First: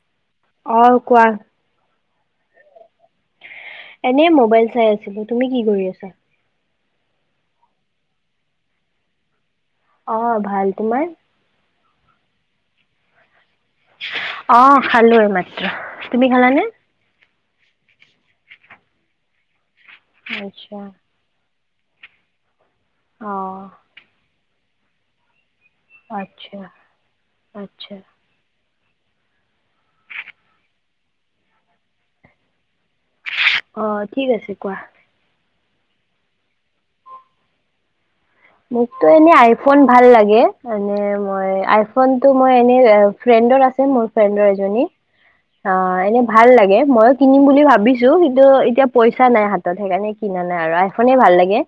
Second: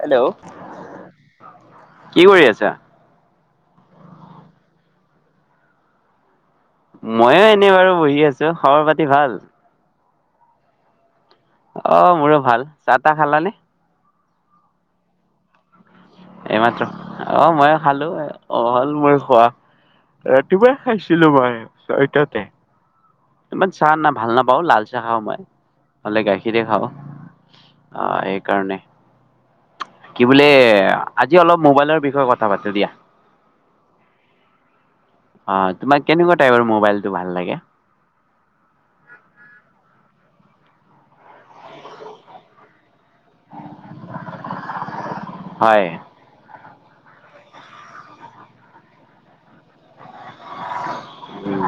Hello. অ', কোৱা কি কৰি আছা? এনেই মোবাইল চাই আছিলোঁ। তুমি কি কৰি আছা? মই এ, এনেই বাৰু বহি আছোঁ। খবৰ পাতি ভাল? অ', ভাল। তোমাৰ? অ', মোৰো ভাল। চাহ-তাহ খালা নে? অ', খালোঁ এইমাত্ৰ এইমাত্ৰ অ', মইও খালোঁ। এ, অ', হ'ল মই খোৱা ৰাতিপুৱাই আচ্ছা। খাইছিলোঁ মই ছয়টাতেই অ' ইমান চাহ না ভাল নাপাওঁ লাল চাহ খাওঁ মই। হ'লে আচ্ছা গাখীৰে খাওঁ আচ্ছা অহ, সেইকাৰণে। কি বোলে আজি অলপ মোবাইলৰ বিষয়ে কথা পাতো দিয়া। অ', ঠিক আছে কোৱা। অ', তোমাক কেনেকুৱা টাইপৰ মোবাইলটো ভাল লাগে? মোকটো এনে আইফোন ভাল লাগে মানে মই আইফোনটো মই এনে অ' ফ্ৰেণ্ডৰ আছে, মোৰ ফ্ৰেণ্ডৰ এজনী হয় অ', এনে ভাল লাগে। ময়ো কিনিম বুলি ভাবিছো কিন্তু এতিয়া পইচা নাই হাতত সেইকাৰণে কিনা নাই আৰু আইফোনে ভাল লাগে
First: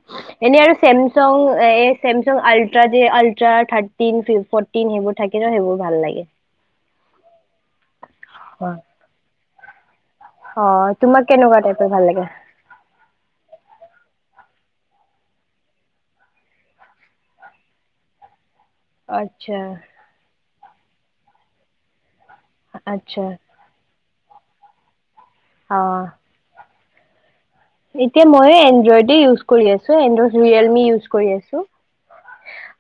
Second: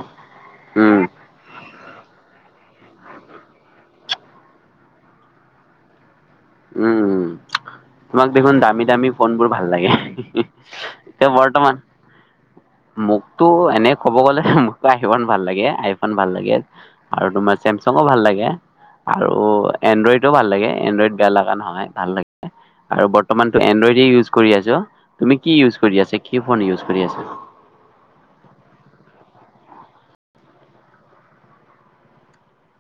এনেই আৰু উম চেমচং এই চেমচাং আল্ট্ৰা যে আল্ট্ৰা থাৰ্টিন ফ'টিন সেইবোৰ থাকে ন' সেইবোৰ ভাল লাগে। উম, তোমাক দেখোন দামী দামী ফোনবোৰ ভাল লাগে। অ তোমাক এতিয়া কেনেকুৱা বৰ্তমান টাইপৰ ভাল লাগে মোকটো এনে ক'ব গ'লে আসিবন ভাল লাগে, আইফোন ভাল লাগে আৰু তোমাৰ চেমচাঙো ভাল লাগে। আৰু আচ্ছা এণ্ড্ৰ'ইডো ভাল লাগে। এণ্ড্ৰইড বেয়া লাগা নহয় ভাল লাগ আৰু আচ্ছা বৰ্তমানটো এণ্ড্ৰইডে ইউজ কৰি আছোঁ। তুমি কি ইউজ অ কৰি আছা? কি ফোন ইউজ কৰি আছ এতিয়া মই এ এণ্ড্ৰইডে ইউজ কৰি আছো এণ্ড্ৰইড ৰিয়েলমি ইউজ কৰি আছো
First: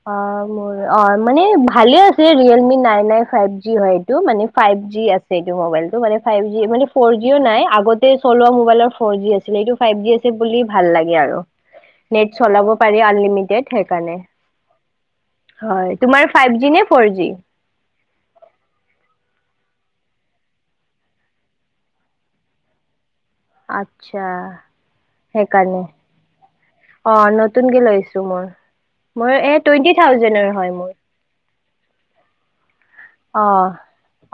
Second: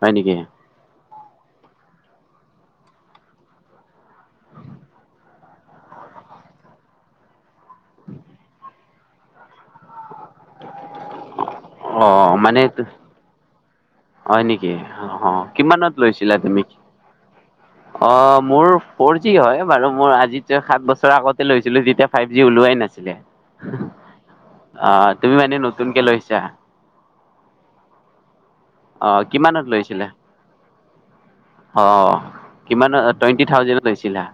হয় অ নেকি মোৰ অ মানে ভালে আছে Realme nine nine five G হয় এইটো মানে ফাইভ জি আছে এইটো মবাইলটো মানে ফাইভ জি মানে ফ'ৰ জিও নাই আগতে চলোৱা মোবাইলৰ ফ জি আছিলে এইটো ফাইভ জি আছ লি বুলি ভাল লাগে আৰু অ নে মানে চালাব তু- পাৰি আনলিমিটেড হে কাৰ হয় নেকি অ কিমানত তোমাৰ লৈছিলা ফাইভ তুমি জি নে ফ'ৰ জি অ মোৰ ফৰ জি হয় বাৰু মোৰ আজি তে সাত বছৰ আগতে লৈছিলো তেতিয়া ফাইভ জি ওলোৱাই নাছিলে আচ্ছা অ তুমি মানে সেইকাৰণে নতুনকে লৈছা অ নতুনকে লৈছো মই অ মই এ টুৱেন্টি থাউজেনৰ হয় মোৰ অ অ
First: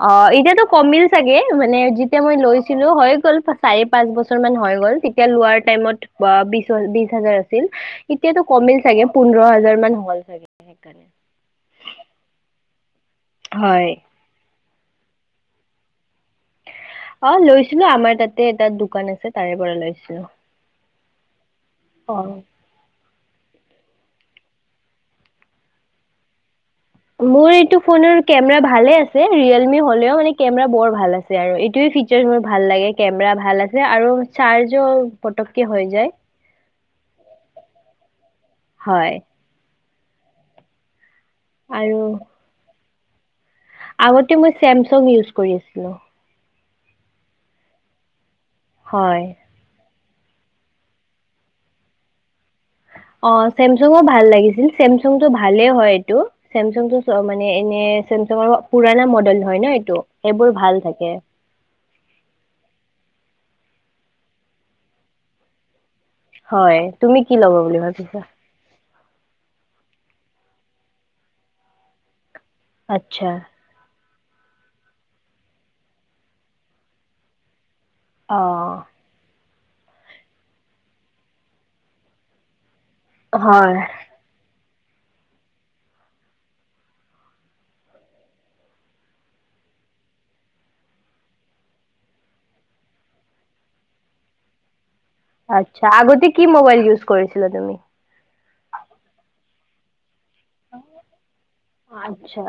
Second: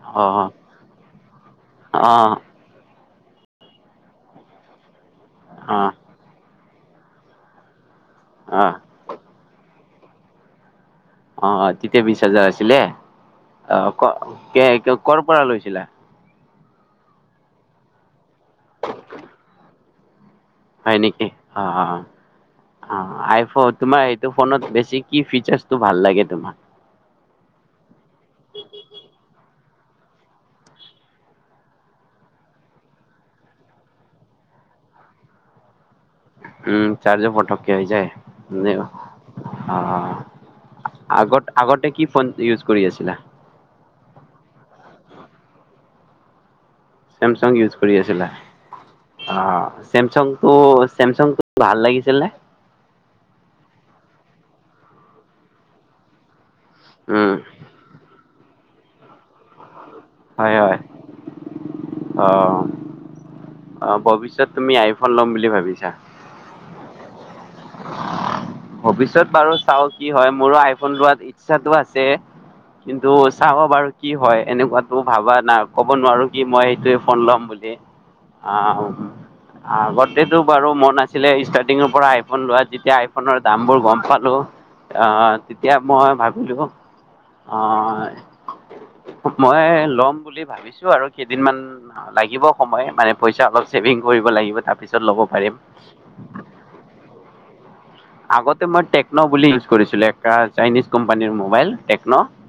অ এতিয়াতো কমিল চাগে মানে যেতিয়া অঁ মই লৈছিলো হয় গ'ল চাৰি পাঁচ বছৰ মান হৈ গ'ল তেত তিয়া লোৱাৰ অঁ টাইমত বা বি বিশ হাজাৰ আছিল এতিয়াতো অঁ কমিল চাগে পোন্ধৰ হাজাৰ মান হল চাগে সেইকাণে অ অ ততিয়া বিছ হাজাৰ আছিলে অ হয় ক কে কৰ' পৰা লৈছিলা অ লৈছিলো আমাৰ তাত তে তাত দোকান আছে তাৰে পৰা লৈছ অহ হয় নেকি অ অ অ আই ফ তোমাৰ সেইটো ফোনত বেছি কি ফিচাৰটো ভাল লাগে তোমাৰ মোৰ এইটো ফোনৰ কেমেৰা ভালে আছে ৰিয়েলমি হলেও মানে কেমেৰা বৰ ভাল আছে আৰু এইটোৱে ফিচাৰ মোৰ ভাল লাগে কেমেৰা ভাল আছে আৰ চাৰ্জো পটকে হৈ যায় উম চাৰ্জো পটকে হৈ যায় নিল হয় অঁ অঁ আগত আগতে আৰু কি ফোন ইউজ কৰি আছ লা আগতে মই চেমচং ইউজ কৰি আছিলো চামচং ইউজ কৰি আছিলা হয় অ। ছেমছাংটো ছেমছাংটো ভাল লাগিছিল নে? অ ছেমছংও ভাল লাগিছিল ছেমছং টো ভালেই হয় এইটো ছেমছংটো উম মানে এনে ছেমছংৰ পুৰণা মডেল হয় ন এইটো। সেইবোৰ হয় ভাল হয় থাকে অ। অ ভৱিষ্যত তুমি আইফোন ল'ম বুলি ভাবিছা। হয় তুমি কি ল'ব বুলি ভাবিছা ভৱিষ্যত বাৰু চাওক। কি হয় মোৰো আইফোন লোৱাত ইচ্ছাটো আছে। কিন্তু আচ্ছা চাব বাৰু কি হয় এনেকুৱাতো ভাবা না ক'ব নোৱাৰো কি মই এইটোয়ে ফোন ল'ম বুলি। অ [unintelligible] আগতেটো বাৰু মন আছিলে ষ্টাৰ্টিঙৰ পৰা আই- ফোন লোৱা। যেতিয়া আইফোনৰ দাম হয় বোৰ গম পালো। অ তেতিয়া মই ভাবিলো অঁ মই লম বুলি ভাবিছো আৰু কেইদিনমান লাগিব সময় মানে পইচা অলপ ছেভিং কৰিব লাগিব, তাৰ আতছা আগতে কি মোবাইল ইউজ কৰিছিলা তুমি? আগতে মই টেকন' বুলি ইউজ কৰিছিলো এ চাইনিজ কোম্পানীৰ মোবাইল টেকন'। আচ্ছা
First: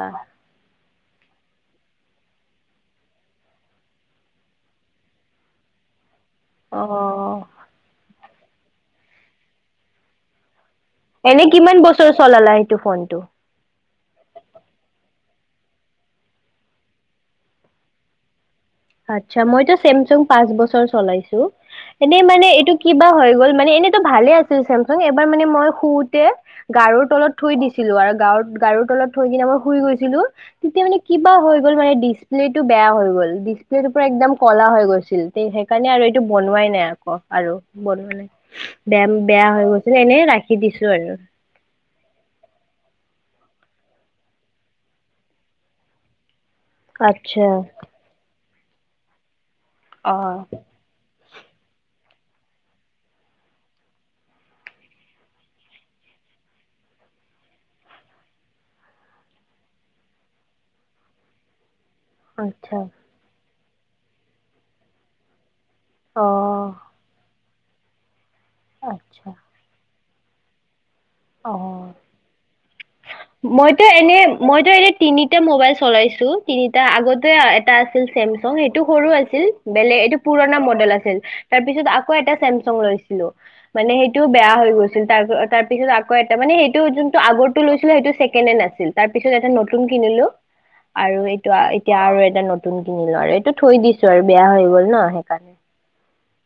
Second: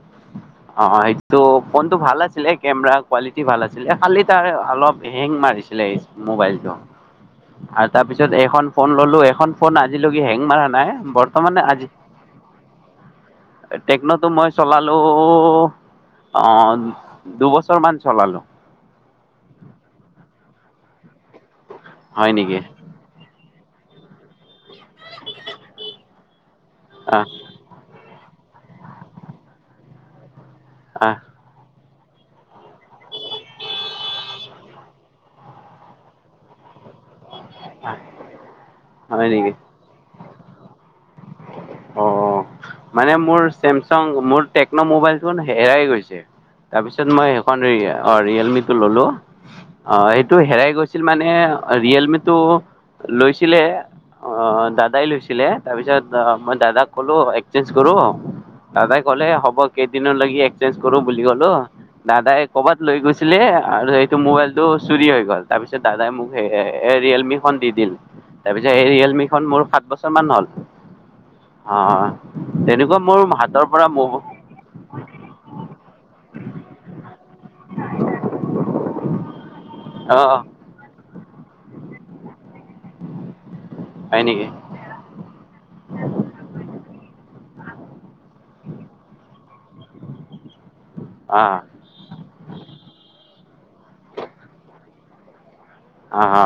অ সেইটো ফোনটো ভাল আছিলে কেমেৰা কোৱালিটি ভাল আছিলে খালি তাৰ অলপ হেং মাৰিছিলে মোবাইলটো অ আৰু তাৰপিছত এখন ফোন ললো এ খন ফোন আজিলৈকে হেং মাৰা না এনে কিমান বছৰ চলালা এইটো ফোনটো? ট্ৰেকন'তটো মই চলালো অ দুবছৰ মান চলালো। আতছা মইতো ছেমছোং পাঁচ বছৰ চলাইছো। এনে হয় মানে নেকি এইটো কিবা হৈ গ'ল মান এনেতো ভালে আছে। ছেমছাং এইবাৰ মানে মই শুওতে গাৰুৰ আহ তলত থৈ দিছিলো আৰু গাৰো গাৰুৰ তলত থৈ কিনে মই শুই গৈছিলো। তেতিয়া মানে আহ কিবা হৈ গ'ল মানে, ডিচপ্লেটো বেয়া হৈ গ'ল।। টো পৰা একদম কলা হৈ গৈছিল সেইকাৰণে আৰু এইটো বনোৱাই নাই আকৌ আৰু ব মানে বেয়া হয় বেয়া নেকি হৈ গৈছে এনেই ৰাখি দিছো আৰু অ মানে মোৰ চেমচাং মোৰ টেকন' মোবাইল ফোন হেৰাই গৈছে তাৰপিছত মই আচ্ছা সেইখন অ ৰিয়েলমি ত ললো অ এইটো হেৰাই গৈছিল মানে ৰিয়েলমিত তটো লৈছিলে অ দাদাই লৈছিলে তাৰপিছত দাদাক কলো এক্সেঞ্জ কৰো দাদাই কলে হব কেইদিন লাগি এক্সেঞ্জ কৰো ব বুলি গলো দাদাই কৰবাত আচ্ছা লৈ গৈছিলে আৰু সেইটো মোবাইলটো চুৰি হৈ গ'ল তাৰপিছত দাদাই অ মোক এ ৰিয়েলমি ফোন দি দিল তাৰপিছত এই আচ্ছা ৰিয়েলমিখন মোৰ সাত বছৰ মান হ'ল অ অ তেনেকুৱা মোৰ হাতৰ মইতো পৰা মোৰ এনে মইতো এনে তিনিটা মোবাইল চলাইছো তিনিটা আগতে এটা আছিল চেমচং সেইটো সৰু আছিল বেলেগ এইটো অ', পুৰণা মডেল আছিল তাৰপিছত আকৌ এটা চেম চং লৈছিলো মানে হয় সেইটোও নেকি? বেয়া হৈ গৈছিল তাৰপিছত আকৌ এটা মানে সেইটো যোনটো আগৰটো লৈছিলো ছেকেণ্ডহেণ্ড আছিল তাৰ পিছত এটা নতুন কিনিলো আৰু এইটো অ', এতিয়া আৰু এটা নতুন কিনিলো আৰু এইটো থৈ দিছো আৰু বেয়া হৈ গ'ল ন সে [inaudible] অ অ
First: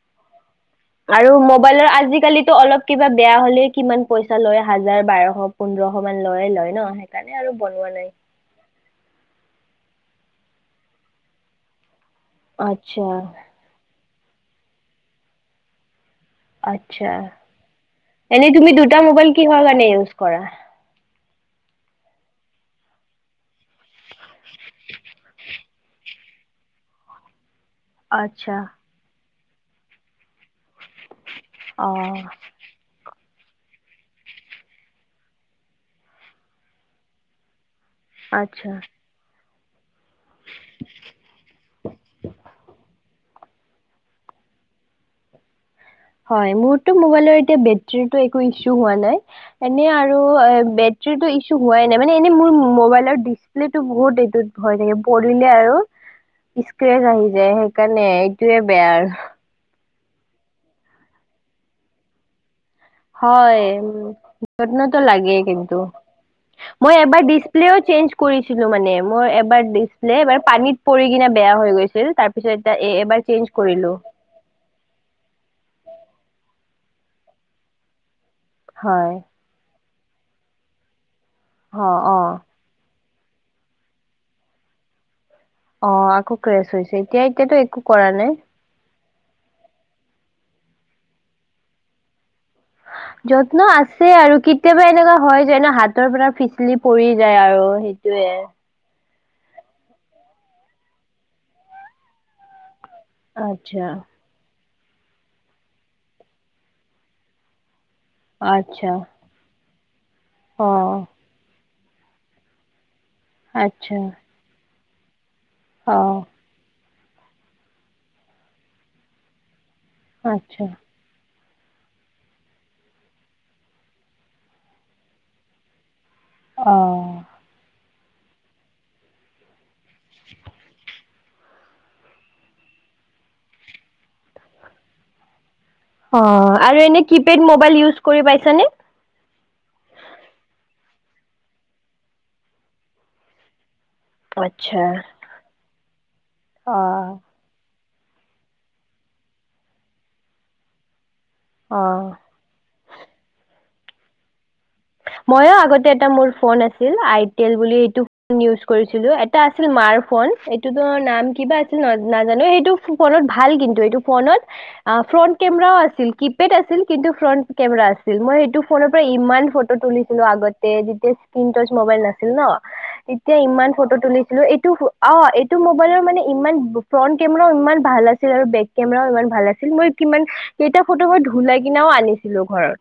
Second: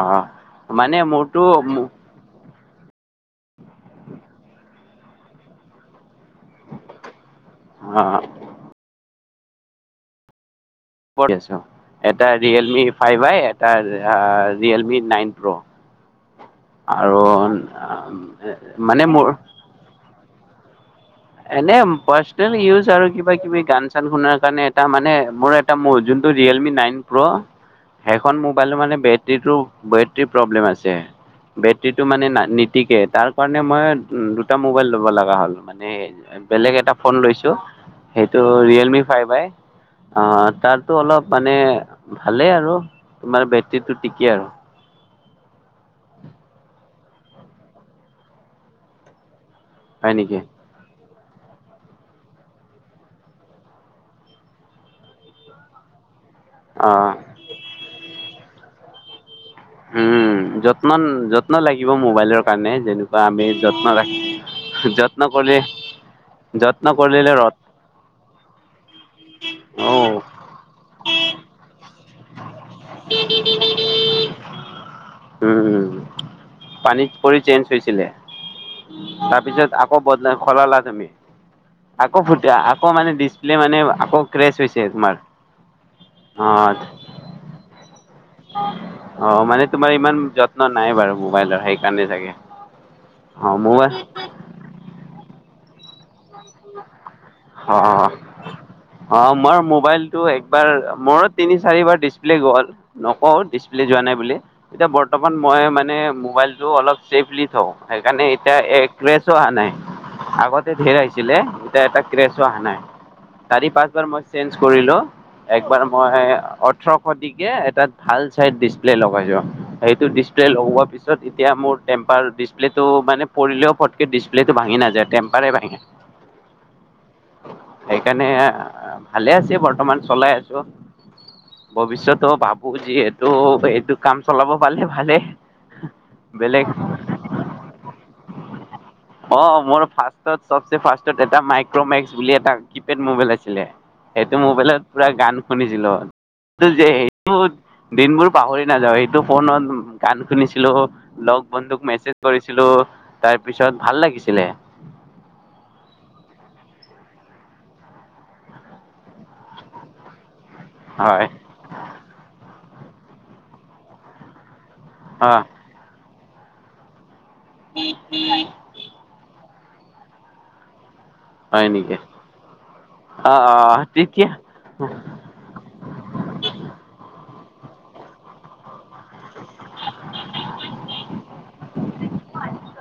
অ মানে আৰু মোৰতো মোবাইলৰ আজিকালি টো অলপ কিবা বেয়া হ'লে কিমান পইচা লৈ আহ হাজাৰ বাৰশ পোন্ধৰশ ইমান লয়ে লয় ন সেইকাৰণে আৰু বনোৱা নাই অ', [inaudible] এটা ৰিয়েলমি আচ্ছা ফাইভা এটা আ ৰিয়েলমি নাইন প্ৰ' আতছা আৰু এনেই তুমি দুটা মানে মোৰ মোবাইল কিহৰ কাৰণে ইউজ কৰা এনে পাৰ্চনেল ইউজ আৰু কিবা কিবি গান চান শুনাৰ কাৰণে এটা মানে মোৰ এটা যোনটো ৰিয়েলমি নাইন প্ৰ' সেইখন আচ্ছা মোবাইলৰ মানে বে টেটো বেটৰী প্ৰব্লেম আ ছে অ বেটৰীটো মানে নিটিকে তাৰ কাৰণে মই উম, দুটা মোবাইল ল'ব লগা হ'ল মানে বেলেগ এটা ফোন লৈছো। সেইটো আচ্ছা ৰিয়েলমি ফাইভ আই। অ', তাতটো অলপ মানে ভালেই আৰু। তোমাৰ বেটৰীটো টেকে আৰু। হয়, মোৰটো মোবাইলৰ এতিয়া বেটৰীটোৰ একো ইছু হোৱা নাই। এনে হয় আৰু নেকি এ, বে যিটো ইছু হোৱাই নাই মানে এনেই মোৰ মোবাইলৰ ডিচপ্লেটো বহুত এইটোত ভয় থাকে পৰিলে আৰু অ স্ক্ৰেচ আহি যায় সেইকাৰণে সেইটোৱে বেয়া আৰু। হম, যত্ন যত্ন লাগিব মোবাইলৰ কাৰণে। যেনেকুৱা আমি হয় যত্ন ৰাখি যত্নটো যত্ন লাগেই কৰিলে কিন্তু যত্ন মই এবাৰ কৰিলে ৰদ ডিচপ্লেও চেঞ্জ কৰিছিলোঁ মানে মোৰ এবাৰ অ ডিচপ্লে এবাৰ পানীত পৰি কিনে বেয়া হৈ গৈছ ছিল তাৰপিছত এ, এবাৰ চেঞ্জ কৰিলোঁ। উম পানীত পৰি চেঞ্জ হৈছিলে? হয়। তাৰপিছত আকৌ বদলাই সলালা তুমি? অ অ আকৌ [unintelligible] আকৌ মানে ডিচ প্লে মানে আকৌ ক্ৰেছ হৈছে তোমাৰ। অ', আকৌ ক্ৰেছ হৈছে এতিয়া এতিয়াটো একো কৰা নাই। অ', মানে তোমাৰ ইমান যত ন' নাই বাৰু মোবাইলৰ সেইকাৰণেই চাগে। অ যত্ন মোবাইল আছে আৰু কেতিয়াবা এনেকুৱা হয় যে ন' হাত তৰ পৰা ফিচলি পৰি যায় আৰু অ সেইটোৱে। অ', মোৰ মোবাইলটো একবাৰ মোৰো তিনি চাৰিবাৰ ডিচপ্লে গ'ল। নকওঁ আচ্ছা ডিচপ্লে যোৱা নাই বুলি। এতিয়া বৰ্তমান মই মানে মোবাইলটো অলপ ছেফলি থওঁ। সেইকাৰণে এতিয়া এ আচ্ছা ক্ৰেছো অহা নাই, অ আগতে ধেৰ আহি এতিয়া এটা ক্ৰেছো অহা নাই। চাৰি পাঁচ আচ্ছা বাৰ মই চেঞ্জ কৰিলো। একবাৰ অ মই ওঠৰশদিকে এটা ভাল চাইজ ডিচপ্লে লগাই লোৱা। সেইটো ডিছপ্লে আচ্ছা লগোৱাৰ পিছত এতিয়া মোৰ টেম্পাৰ ডিছপ্লেটো মানে পৰিলে পটকৈ ডিছপ্লেটো ভাঙি নাযায় টেম্পাৰে ভাঙে। অ সেইকাৰণে ভালে আছে বৰ্তমান চলাই আছো, ভৱিষ্যত ভাবো যি এইটো-এইটো কাম চলাব পালে ভালে। অ' বেলেগ আৰু এনে কিপেড মবাইল ইজ কৰি পাইছানে? অ মোৰ ফাৰ্ষ্টত ফাৰ্ষ্টত এটা মাইক্ৰমেক্স বুলি এটা কি'পেড মোবাইল আছিলে। সেইটো মোবাইলত আচ্ছা পুৰা গান শুনিছিলো, সেইটো যে অ দিনবোৰ পাহৰি নাযাওঁ, এইটো ফোনত গান শুনিছিলো, লগ বন্ধুক অ মেছেজ কৰিছিলো, তাৰ পিছত পিছত ভাল লাগিছিলে। ময়ো আগতে এটা মোৰ ফোন আছিল আইটেল বুলি সেইটো ফোন ইউজ কৰিছিলো, এটা আছিল মাৰ ফোন। এইটো নাম হয় কিবা আছিল ন নাজানো, সেইটো ফোনত ভাল কিন্তু এইটো, ফোনত অ' ফ্ৰণ্ট কেমেৰাও আছিল। কিপেড আছিল কিন্তু, ফ্ৰণ্ট কেমেৰা আছিল, মই সেইটো ফোনৰ পৰা ইমান ফ তুলিছিলো আগতে। এতিয়া স্কীন টাচ হয় নেকি মোবাইল নাছিল ন, অ তেতিয়া ইমান অ ফটো তেতিয়া তুলিছিলো এইটো অ এইটো মোবাইলৰ মানে ইমান ফ্ৰণ্ট কেমেৰাও ইমান ভাল আছিল, আৰু বেক কেমেৰাও ইমান ভাল আছিল। ছিল মই কিমান কেইটা ফটো মই উলাই কিনাও আনিছিলো ঘৰত।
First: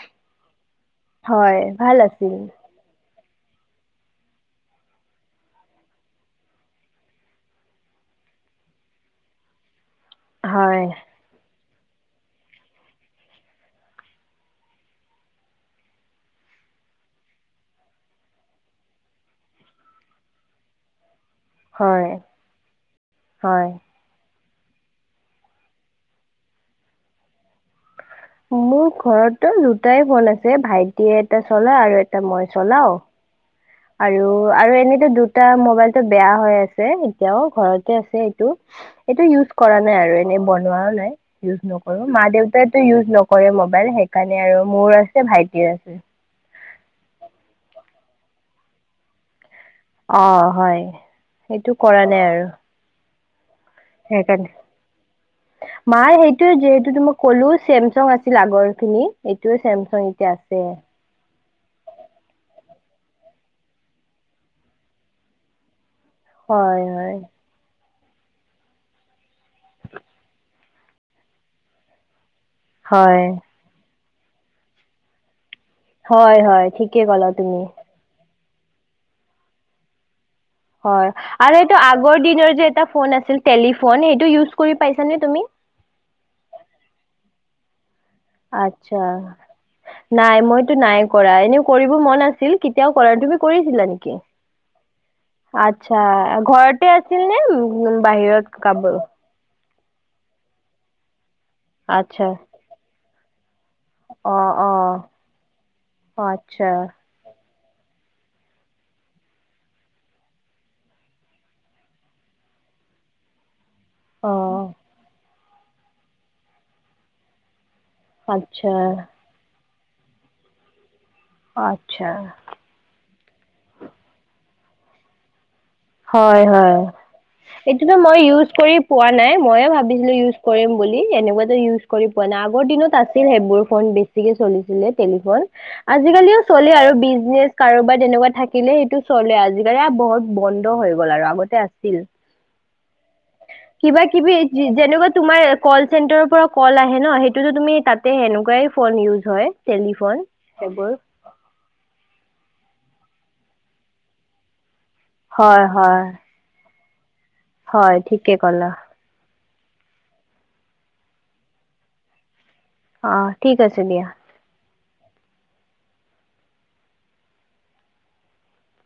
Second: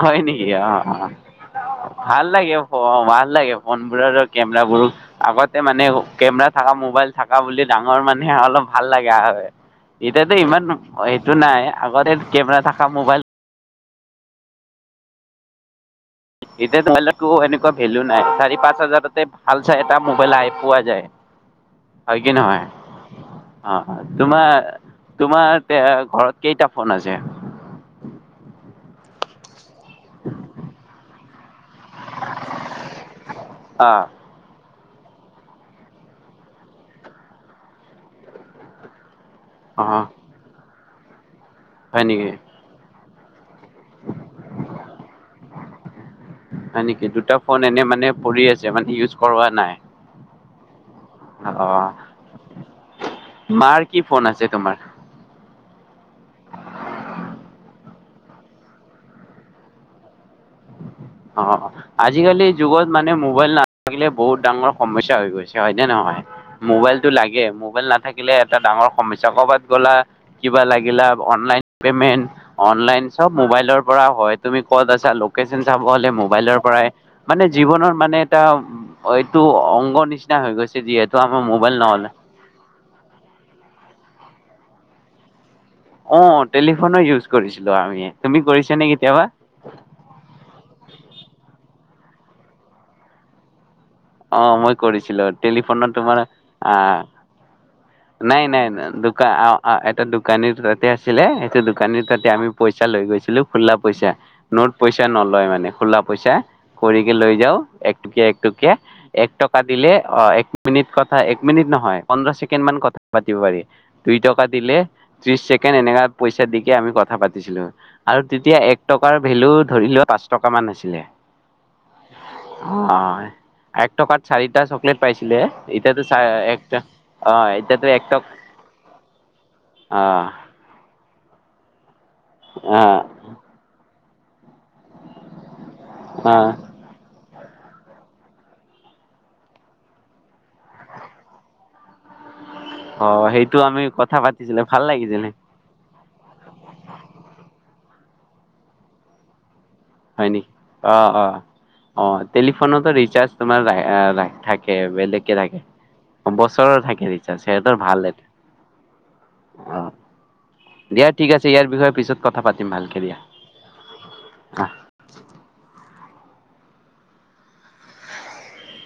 হয় নেকি, অ'-অ' হয় ভাল আছিল লাগে অ' সৰু ম'বাইল। ভাল লাগে ফোনবোৰৰ আৰু কেমেৰাবোৰ আগতে মানে কেমেৰা থকা মোবাইল থকা বুলি ডাঙৰ মানে অলপ ভাল লাগে। এতিয়াতো ইমান হয় এইটো নাই। আগতে কেমেৰা থকা মোবাইল এতিয়া মোবাইলতো এনেকুৱা ভেলু নাই, চাৰি পাঁচ হাজাৰতে ভালচাই এটা মোবাইল আই পোৱা যায়। হয় কি নহয়, হয় অ'-অ' তোমাৰ তোমাৰ এয়া ঘৰত কেইটা ফোন আছে? মোৰ ঘৰত দু দুটাই ফোন আছে, ভাইটিয়ে এটা চলাই আৰু এটা মই চলাওঁ। অ আৰু আৰু এনে দুটা মোবাইলটো বেয়া হৈ আছে, এতিয়াও ঘৰতে আছে এইটো এইটো ইউজ অ কৰা নাই আৰু এনে বনোৱাও নাই। ইউজ হয় নকৰো মা- নেকি দেউতাইটো ইউজ কৰে মোবাইল সেইকাৰণে আৰু মোৰ আছে ভাইটিৰ আছে। হয় নেকি, দুটা ফোন এনে মানে পৰি আছে মানে ইউজ কৰোৱা নাই। অ হয়। অ সেইটো কৰা নাই আৰু। মাৰ কি ফোন আছে তোমাৰ সেইকাৰণে মাৰ সেইটোৱেই যিহেতুো মই ক'লো চেম চেমচং আছিল আগৰ খিনি এইটোয়ে চেমচং এতিয়া আছে। অ' আজিকালি যুগত মানে মোবাইল নাথাকিলে বহুত ডাঙৰ সমস্যা হৈ গৈছে হয়নে নহয়। হয় মোবাইলটো হয় লাগে, মোবাইল নাথ থাকিলে এটা ডাঙৰ সমস্যা কৰবাত গলা কিবা লাগিলা অনলাইন পেমেণ্ট অনলাইন হয় চব মোবাইলৰ হয়, তুমি ক'ত আছা লোকেচন যাব হ'লে হয় মোবাইলৰ হয় পৰাই ঠিকে ক'লা মানে তুমি জীৱনৰ মানে এটা এইটো অংগ নিচিনা হৈ গৈছে হয় যিহেতু আমাৰ আৰু মোবাইল এইটো নহ'লে আগৰ দিনৰ এটা ফোন আছিল, টেলিফোন সেইটো ইউজ কৰি পাইছা নে তুমি? অ' টেলিফোনো ইউজ কৰিছিলো আমি তুমি কৰিছা নে আচ্ছা কেতিয়াবা? নাই মইতো নাই কৰা এনে কৰিব মন আছে। ছিল কেতিয়াও কৰা তুমি কৰিছিলা নেকি? অ' মই কৰিছিলো টেলিফোনত আচ্ছা তোমাৰ আ ঘৰতে আছিল নে উম নাই, বাহিৰত নাই কাব দোক এটা দোকানীৰ তাতে আছিলে সেইটো দোকানীৰ আচ্ছা তাতে আমি পইচা লৈ গৈছিলো। খোলা পইচা, অ নোট অ পইচা নলয় মানে খোলা পইচা আচ্ছা কৰিকে লৈ যাও একটকীয়া, একটকীয়া এক টকা দিলে অ' এক মিনিট কথা, এক মিনিট নহয় পোন্ধৰ ছেকেণ্ড মান কথা পাতিব পাৰি। দুই অ টকা দিলে ত্ৰিশ ছেকেণ্ড এনেকা পইচা দি কে আমি কথা পাতিছিলো। আৰু তেতিয়া আচ্ছা এক টকাৰ ভেলুত ধৰি লও পাঁচ টকামান আছিলে। অ' আচ্ছা। অ এক টকাত চাৰিটা চকলেট পাইছিলে। এতিয়াতো চ হয়, এক হয় অ এতিয়াতো এইটোতো এক মই টক ইউজ কৰি পোৱা নাই, ময়ো ভাৱিছিলো অ ইউজ কৰিম বুলি। এনেকুৱা টো ইউজ কৰি পোৱা নাই আগৰ দিনত অ', আছিল সেইবোৰ ফোন বেছি। ঠিকে চলি টেলিফ আজিকালিও অ', চলে আৰু বিজনেচ কাৰোবাৰ তেনেকুৱা থাকিলে সেইটো চলে আজিকালি বহুত বন্ধ হৈ গ'ল আৰু আগতে আছিল অ', সেইটো আমি কিবা কথা কিবি পাতিছিলে ভাল যেনেকুৱা লাগিছিলে তোমাৰ কল চেণ্টাৰ পৰা কল আহে ন সেইটোতো তুমি তাত তে সেনেকুৱাই ফোন ইউজ হয় টেলিফোন হয় নেকি সেইবোৰ অ' অ' অঁ টেলিফোনতো ৰিচাৰ্চ থাকে এ বেলেগকে থাকে হয় হয় বছৰ থাকে ৰিচাৰ্জ সিহঁতৰ হয় ভাল এইটো ঠিকে কলা অ' দিয়া ঠিক আছে ইয়াৰ বিষয়ে পিছত কথা পাতিম ভালকে দিয়া। অঁ ঠিক আছে দিয়া [unintelligible] [inaudible]